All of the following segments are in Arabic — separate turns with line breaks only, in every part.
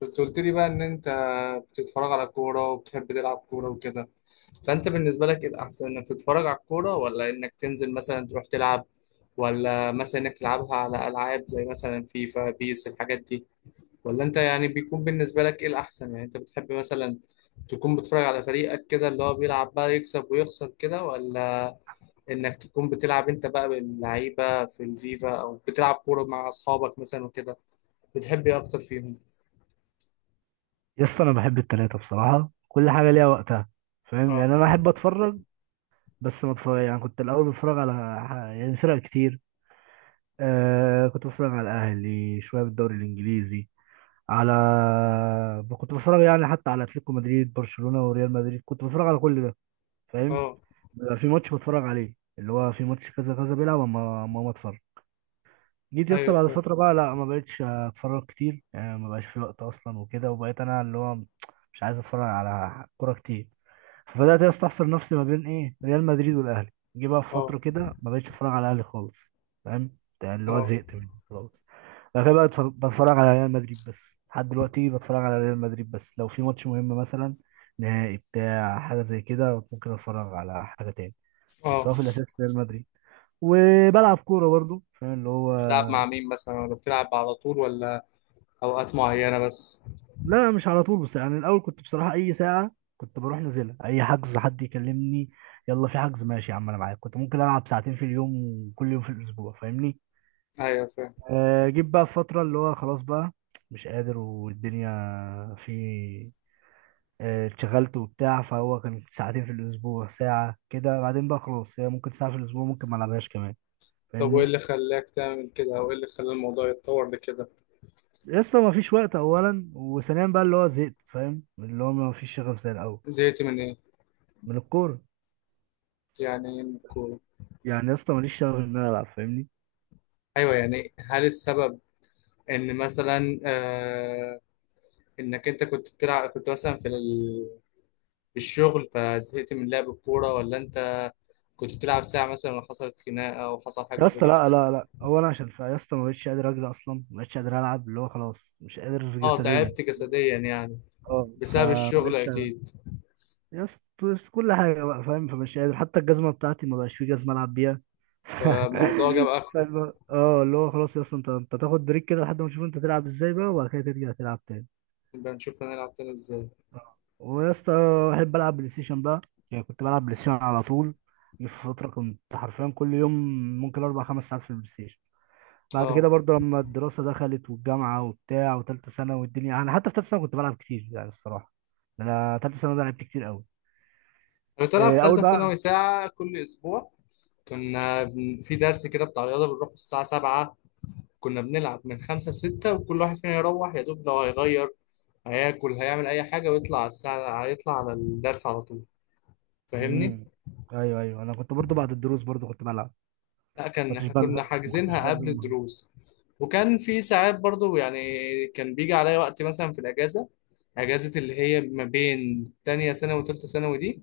كنت قلت لي بقى ان انت بتتفرج على كورة وبتحب تلعب كورة وكده. فانت بالنسبة لك ايه الاحسن، انك تتفرج على الكورة، ولا انك تنزل مثلا تروح تلعب، ولا مثلا انك تلعبها على العاب زي مثلا فيفا بيس الحاجات دي؟ ولا انت يعني بيكون بالنسبة لك ايه الاحسن، يعني انت بتحب مثلا تكون بتتفرج على فريقك كده اللي هو بيلعب بقى يكسب ويخسر كده، ولا انك تكون بتلعب انت بقى باللعيبة في الفيفا او بتلعب كورة مع اصحابك مثلا وكده؟ بتحب ايه اكتر فيهم؟
يا اسطى انا بحب التلاتة بصراحة، كل حاجة ليها وقتها. فاهم؟
اه.
يعني انا احب اتفرج. بس ما اتفرج، يعني كنت الاول بتفرج على يعني فرق كتير. آه كنت بتفرج على الاهلي شوية بالدوري الانجليزي، على... كنت بتفرج يعني حتى على اتلتيكو مدريد، برشلونة، وريال مدريد، كنت بتفرج على كل ده، فاهم؟
اه.
بيبقى في ماتش بتفرج عليه، اللي هو في ماتش كذا كذا بيلعب، اما ما اتفرج. جيت يا اسطى
ايوه
بعد
فاهم.
فترة بقى، لا، ما بقتش اتفرج كتير يعني، ما بقاش في وقت اصلا وكده، وبقيت انا اللي هو مش عايز اتفرج على كورة كتير. فبدات يا اسطى احصر نفسي ما بين ايه، ريال مدريد والاهلي. جه بقى في
اه.
فتره كده ما بقتش اتفرج على الاهلي خالص، فاهم؟ يعني اللي هو
اه.
زهقت منه خلاص. بعد كده بقى بتفرج على ريال مدريد بس، لحد دلوقتي بتفرج على ريال مدريد بس، لو في ماتش مهم مثلا، نهائي بتاع حاجه زي كده، ممكن اتفرج على حاجه تاني. بس
اه.
هو في الاساس ريال مدريد. وبلعب كوره برضه، فاهم اللي هو.
بتلعب مع مين مثلا، ولا بتلعب على طول، ولا اوقات معينة بس؟
لا، مش على طول بس، يعني الاول كنت بصراحه اي ساعه كنت بروح نازلها، اي حجز، حد يكلمني يلا في حجز، ماشي يا عم انا معاك، كنت ممكن العب ساعتين في اليوم وكل يوم في الاسبوع، فاهمني؟
ايوه فاهم.
جيت بقى في فتره اللي هو خلاص بقى مش قادر والدنيا في... اتشغلت وبتاع، فهو كان ساعتين في الاسبوع، ساعه كده، بعدين بقى خلاص هي ممكن ساعه في الاسبوع، ممكن ما العبهاش كمان،
طب وايه
فاهمني؟
اللي خلاك تعمل كده، او ايه اللي خلى الموضوع يتطور لكده؟
يا اسطى ما فيش وقت اولا، وثانيا بقى اللي هو زهقت، فاهم؟ اللي هو ما فيش شغف زي الاول.
زهقت من ايه؟
من الكوره.
يعني ايه من الكورة؟
يعني يا اسطى ماليش شغف ان انا العب، فاهمني؟
ايوه، يعني هل السبب ان مثلا انك انت كنت بتلعب، كنت مثلا في في الشغل فزهقت من لعب الكورة، ولا انت كنت بتلعب ساعة مثلا وحصلت خناقة وحصل حاجة
يا
زي
اسطى لا
كده؟
لا لا، هو انا عشان يا اسطى ما بقتش قادر اجري اصلا، ما بقتش قادر العب، اللي هو خلاص مش قادر
اه،
جسديا.
تعبت جسديا يعني.
اه
بسبب
فما
الشغل
بقتش ألعب.
اكيد.
يا اسطى كل حاجه بقى فاهم، فمش قادر، حتى الجزمه بتاعتي ما بقاش في جزمه العب بيها.
فالموضوع جاب اخره.
اللي هو خلاص يا اسطى، انت تاخد بريك كده لحد ما تشوف انت تلعب ازاي بقى، وبعد كده ترجع تلعب تاني.
نبقى نشوف هنلعب تاني ازاي.
ويا اسطى، بحب العب بلاي ستيشن بقى، يعني كنت بلعب بلاي ستيشن على طول. جه في فتره كنت حرفيا كل يوم ممكن اربع خمس ساعات في البلاي ستيشن. بعد
اه.
كده برضه لما الدراسة دخلت والجامعة وبتاع، وتالتة سنة والدنيا. أنا حتى في تالتة سنة كنت بلعب كتير يعني الصراحة. أنا تالتة سنة ده لعبت كتير أوي.
انا طالع في
إيه، أول
ثالثه
بقى.
ثانوي ساعه كل اسبوع. في درس كده بتاع رياضه، بنروح الساعه 7. كنا بنلعب من 5 ل 6، وكل واحد فينا يروح يا دوب لو هيغير، هياكل، هيعمل اي حاجه ويطلع على الساعه، هيطلع على الدرس على طول. فاهمني.
امم. أيوه أيوه، أنا كنت برضه بعد الدروس برضه كنت بلعب.
لا،
ما
كان
كنتش
احنا
بنزل
كنا
ما كنتش
حاجزينها قبل
بنزل
الدروس. وكان في ساعات برضو يعني، كان بيجي عليا وقت مثلا في الاجازه، اجازه اللي هي ما بين تانية ثانوي وتالتة ثانوي دي.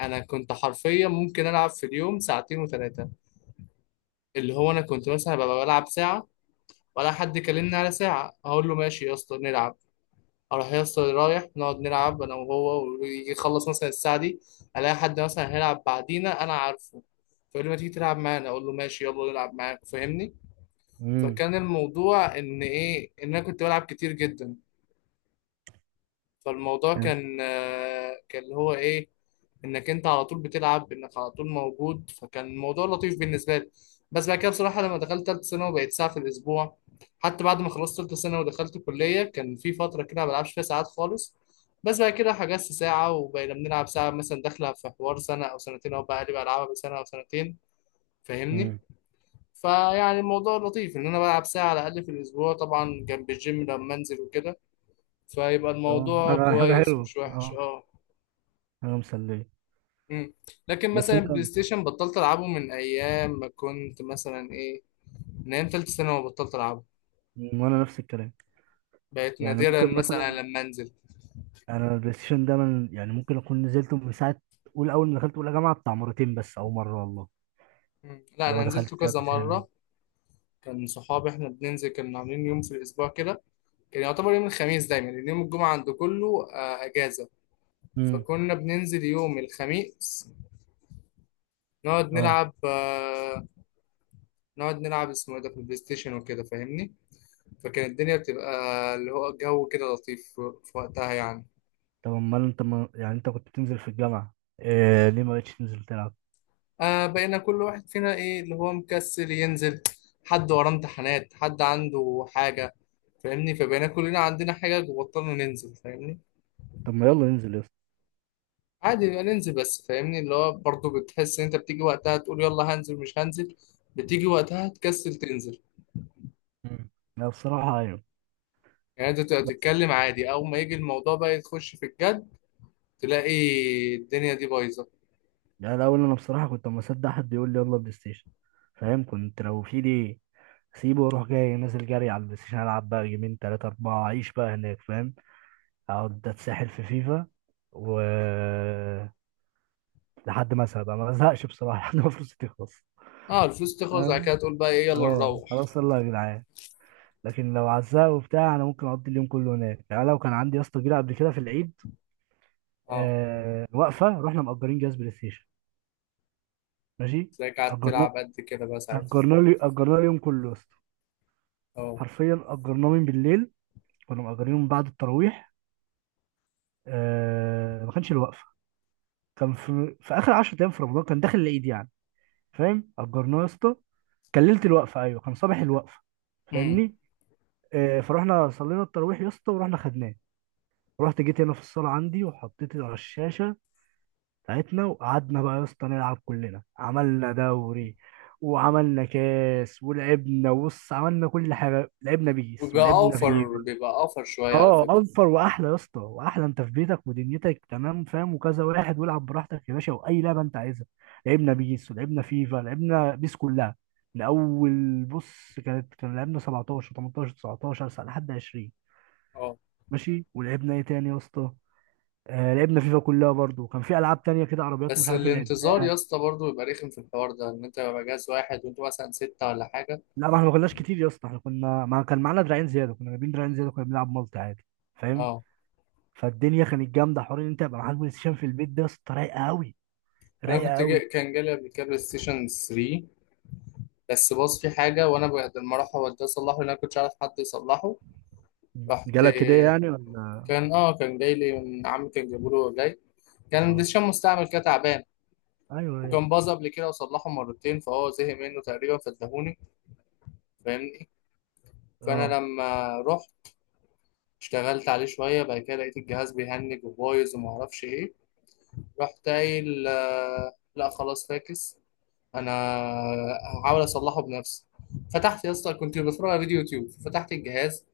انا كنت حرفيا ممكن العب في اليوم ساعتين وثلاثه. اللي هو انا كنت مثلا ببقى بلعب ساعه، ولا حد كلمني على ساعه اقول له ماشي يا اسطى نلعب. اروح يا اسطى، رايح نقعد نلعب انا وهو، ويجي يخلص مثلا الساعه دي الاقي حد مثلا هيلعب بعدينا انا عارفه، فيقول لي ما تيجي تلعب معانا، اقول له ماشي يلا نلعب معاك. فاهمني.
امم.
فكان الموضوع ان ايه، ان انا كنت بلعب كتير جدا. فالموضوع
حلو.
كان اللي هو ايه، انك انت على طول بتلعب، انك على طول موجود، فكان الموضوع لطيف بالنسبه لي. بس بعد كده بصراحه لما دخلت ثالثه ثانوي بقيت ساعه في الاسبوع. حتى بعد ما خلصت ثالثه ثانوي ودخلت كليه كان في فتره كده ما بلعبش فيها ساعات خالص. بس بعد كده حجزت ساعه وبقينا بنلعب ساعه مثلا، داخله في حوار سنه او سنتين، او بقى لي بلعبها بسنه او سنتين. فاهمني.
امم.
فيعني الموضوع لطيف ان انا بلعب ساعه على الاقل في الاسبوع، طبعا جنب الجيم لما انزل وكده. فيبقى
آه،
الموضوع
حاجة حاجة
كويس
حلوة
مش وحش.
أه.
اه.
حاجة مسلية.
مم. لكن
بس
مثلا
أنت...
البلاي ستيشن بطلت العبه من ايام ما كنت مثلا ايه، من ايام تالتة ثانوي بطلت العبه.
مم، وأنا نفس الكلام.
بقيت
يعني
نادرا
ممكن مثلا،
مثلا لما انزل.
أنا البلاي ستيشن ده من، يعني ممكن أكون نزلته من ساعة أول أول ما دخلت أولى جامعة بتاع، مرتين بس أو مرة والله.
مم. لا،
اللي هو
انا
دخلت
نزلته
فيها
كذا
بلاي ستيشن.
مره. كان صحابي احنا بننزل، كنا عاملين يوم في الاسبوع كده. كان يعتبر يوم الخميس دايما، لان يوم الجمعه عند كله اجازه. فكنا بننزل يوم الخميس نقعد
اه.
نلعب، نقعد نلعب اسمه ايه ده في البلاي ستيشن وكده. فاهمني. فكان الدنيا بتبقى اللي هو جو كده لطيف في وقتها يعني.
طب امال انت ما... يعني انت كنت بتنزل في الجامعة، إيه ليه ما بقتش تنزل تلعب؟
بقينا كل واحد فينا ايه، اللي هو مكسل ينزل، حد وراه امتحانات، حد عنده حاجة. فاهمني. فبقينا كلنا عندنا حاجة وبطلنا ننزل. فاهمني.
طب ما يلا ننزل يا اسطى.
عادي بقى ننزل، بس فاهمني اللي هو برضه بتحس ان انت بتيجي وقتها تقول يلا هنزل مش هنزل. بتيجي وقتها تكسل تنزل.
مم. لا بصراحة ايوه،
يعني انت تبقى
بس
تتكلم عادي، اول ما يجي الموضوع بقى تخش في الجد تلاقي الدنيا دي بايظة.
يعني الاول انا بصراحة كنت اما اصدق حد يقول لي يلا بلاي ستيشن فاهم، كنت لو في لي سيبه واروح جاي نازل جري على البلاي ستيشن العب بقى جيمين تلاتة اربعة اعيش بقى هناك، فاهم؟ اقعد اتسحل في فيفا و... لحد ما ازهق بقى، ما ازهقش بصراحة لحد ما فلوسي تخلص.
اه، الفلوس تخلص بعد
أنا-
كده تقول بقى ايه يلا
اه
نروح.
خلاص يلا يا جدعان. لكن لو عزاه وبتاع انا ممكن اقضي اليوم كله هناك. يعني لو كان عندي يا اسطى جيله قبل كده في العيد،
اه،
آه وقفه، رحنا مأجرين جهاز بلاي ستيشن، ماشي.
تلاقيك قاعد
اجرنا
تلعب قد كده بقى ساعتها.
اجرنا اليوم كله يا اسطى،
اه.
حرفيا اجرناه من بالليل، كنا مأجرينه من بعد التراويح. آه ما كانش الوقفه، كان في اخر 10 ايام في رمضان، كان داخل العيد يعني، فاهم؟ اجرناه يا اسطى. كان ليله الوقفه، ايوه كان صباح الوقفه،
امم
فاهمني؟ فرحنا صلينا التراويح يا اسطى، ورحنا خدناه. رحت جيت هنا في الصاله عندي، وحطيت على الشاشه بتاعتنا، وقعدنا بقى يا اسطى نلعب. كلنا عملنا دوري وعملنا كاس، ولعبنا بص، عملنا كل حاجه، لعبنا بيس
وبيبقى
ولعبنا
اوفر،
فيفا.
بيبقى اوفر شويه على
اه
فكره.
اوفر واحلى يا اسطى، واحلى انت في بيتك ودنيتك تمام فاهم، وكذا واحد والعب براحتك يا باشا، واي لعبه انت عايزها. لعبنا بيس ولعبنا فيفا، لعبنا بيس كلها. من اول بص، كان لعبنا 17 18 19 ساعة لحد 20،
اه،
ماشي. ولعبنا ايه تاني يا اسطى؟ لعبنا فيفا كلها برضو، كان في العاب تانية كده عربيات مش
بس
عارف
الانتظار يا
لعبنا.
اسطى برضه بيبقى رخم في الحوار ده، ان انت بيبقى جهاز واحد وانت مثلا ستة ولا حاجه.
لا، ما احنا ما كناش كتير يا اسطى، احنا كنا، ما كان معانا دراعين زياده، كنا جايبين دراعين زياده، كنا بنلعب مالتي عادي، فاهم؟
اه،
فالدنيا كانت جامده، حوار ان انت يبقى معاك بلاي ستيشن في البيت ده يا اسطى، رايقه قوي،
انا
رايقه
كنت جاي
قوي.
كان جالي قبل كده بلاي ستيشن 3، بس باظ فيه حاجه، وانا بعد ما راح اوديه اصلحه لان انا كنتش عارف حد يصلحه، رحت.
جالك كده يعني ولا؟
كان جاي لي من عمي، كان جايبه له جاي. كان بلاي
اه
ستيشن مستعمل كده تعبان.
ايوه ايوه.
وكان باظ قبل كده وصلحه مرتين، فهو زهق منه تقريبا فاداهوني. فاهم. فانا
اه.
لما رحت اشتغلت عليه شويه، بعد كده لقيت الجهاز بيهنج وبايظ وما اعرفش ايه. رحت قايل لا خلاص فاكس، انا هحاول اصلحه بنفسي. فتحت يا اسطى، كنت بتفرج على فيديو يوتيوب، فتحت الجهاز.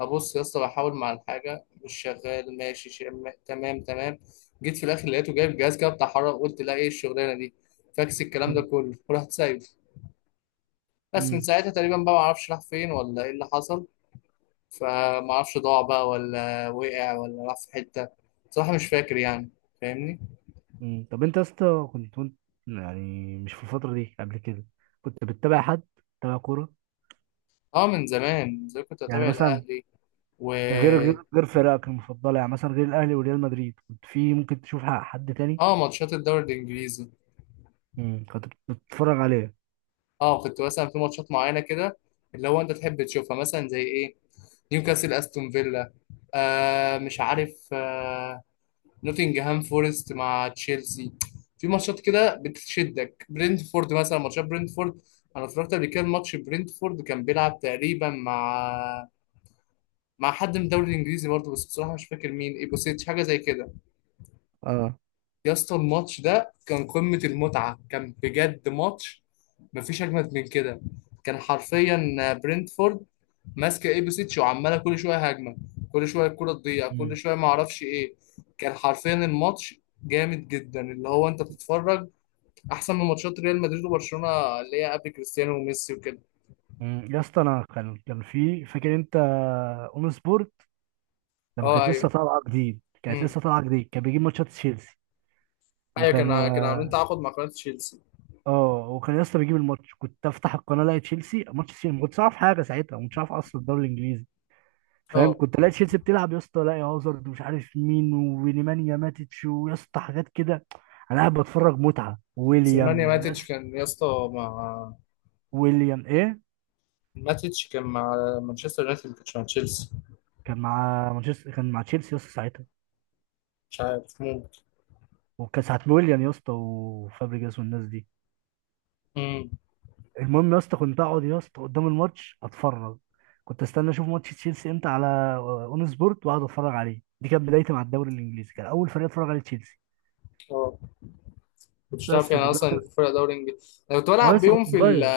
ابص يا اسطى بحاول مع الحاجه مش شغال، ماشي، تمام تمام. جيت في الاخر لقيته جايب جهاز كده بتاع حرارة، قلت لا، ايه الشغلانه دي؟ فاكس الكلام ده كله. ورحت سايبه. بس من
امم.
ساعتها تقريبا بقى ما اعرفش راح فين ولا ايه اللي حصل. فما اعرفش ضاع بقى ولا وقع ولا راح في حتة. بصراحة مش فاكر يعني. فاهمني.
أمم. طب انت يا اسطى كنت وانت، يعني مش في الفتره دي قبل كده كنت بتتابع حد، بتتابع كوره؟
اه، من زمان من زمان كنت
يعني
بتابع
مثلا،
الاهلي و.
غير فرقك المفضله، يعني مثلا غير الاهلي وريال مدريد، كنت في ممكن تشوف حد تاني؟
اه، ماتشات الدوري الانجليزي.
كنت بتتفرج عليه.
اه، كنت مثلا في ماتشات معينة كده اللي هو انت تحب تشوفها، مثلا زي ايه، نيوكاسل استون فيلا، آه مش عارف، نوتنجهام فورست مع تشيلسي. في ماتشات كده بتشدك، برينتفورد مثلا، ماتشات برينتفورد. انا اتفرجت قبل كده الماتش، برينتفورد كان بيلعب تقريبا مع حد من الدوري الانجليزي برضه، بس بصراحه مش فاكر مين، ايبوسيتش حاجه زي كده.
اه.
يا اسطى الماتش ده كان قمه المتعه، كان بجد ماتش مفيش اجمد من كده. كان حرفيا برنتفورد ماسكه ايبوسيتش وعماله كل شويه هجمه، كل شويه الكره تضيع، كل
امم.
شويه ما اعرفش ايه. كان حرفيا الماتش جامد جدا، اللي هو انت بتتفرج احسن من ماتشات ريال مدريد وبرشلونه اللي هي قبل كريستيانو وميسي وكده.
مم. يا اسطى انا كان في، فاكر انت اون سبورت لما
اه
كانت لسه
ايوه.
طالعه جديد؟ كانت
امم
لسه طالعه جديد، كان بيجيب ماتشات تشيلسي.
ايوه،
وكان
كان عاملين تعاقد مع قناه تشيلسي.
اه، وكان يا اسطى بيجيب الماتش، كنت افتح القناه الاقي تشيلسي، ماتش تشيلسي. ما كنتش اعرف حاجه ساعتها، ما كنتش اعرف اصلا الدوري الانجليزي، فاهم؟
اه،
كنت الاقي تشيلسي بتلعب يا اسطى، الاقي هازارد ومش عارف مين ونيمانيا ماتتش، ويا اسطى حاجات كده. انا قاعد بتفرج متعه،
سليمانيا
ويليام
ماتيتش
وناس.
كان يا اسطى مع،
ويليام ايه،
ماتيتش كان مع مانشستر يونايتد ما كانش مع تشيلسي.
كان مع مانشستر، كان مع تشيلسي يا اسطى ساعتها،
مش عارف، ممكن.
وكان ساعه ويليام يا اسطى وفابريجاس والناس دي.
امم
المهم يا اسطى كنت اقعد يا اسطى قدام الماتش اتفرج، كنت استنى اشوف ماتش تشيلسي امتى على اون سبورت، واقعد اتفرج عليه. دي كانت بدايتي مع الدوري الانجليزي، كان اول فريق اتفرج عليه تشيلسي.
اه، كنتش تعرف
بس
يعني اصلا
ودلوقتي.
إن في فرقه دوري انجليزي، انا كنت
اه،
بلعب
لسه
بيهم
كنت
في
صغير.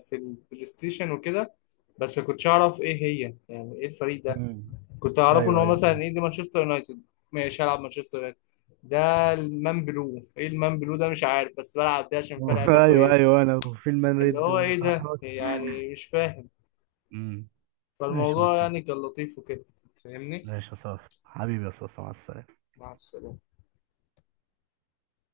في البلاي ستيشن وكده. بس ما كنتش اعرف ايه هي، يعني ايه الفريق ده.
مم.
كنت اعرفه ان
ايوه
هو
ايوه.
مثلا ايه، دي مانشستر يونايتد ماشي، هلعب مانشستر يونايتد ده. المان بلو، ايه المان بلو ده مش عارف، بس بلعب ده عشان فيها لعيبه
ايوه
كويسه.
ايوه، انا وفي المان
اللي
ريد
هو ايه ده
والقحط.
يعني، مش فاهم.
مم. ماشي يا
فالموضوع
مصطفى.
يعني كان لطيف وكده. فاهمني.
ماشي يا صاصا، حبيبي يا صاصا، مع السلامه.
مع السلامة.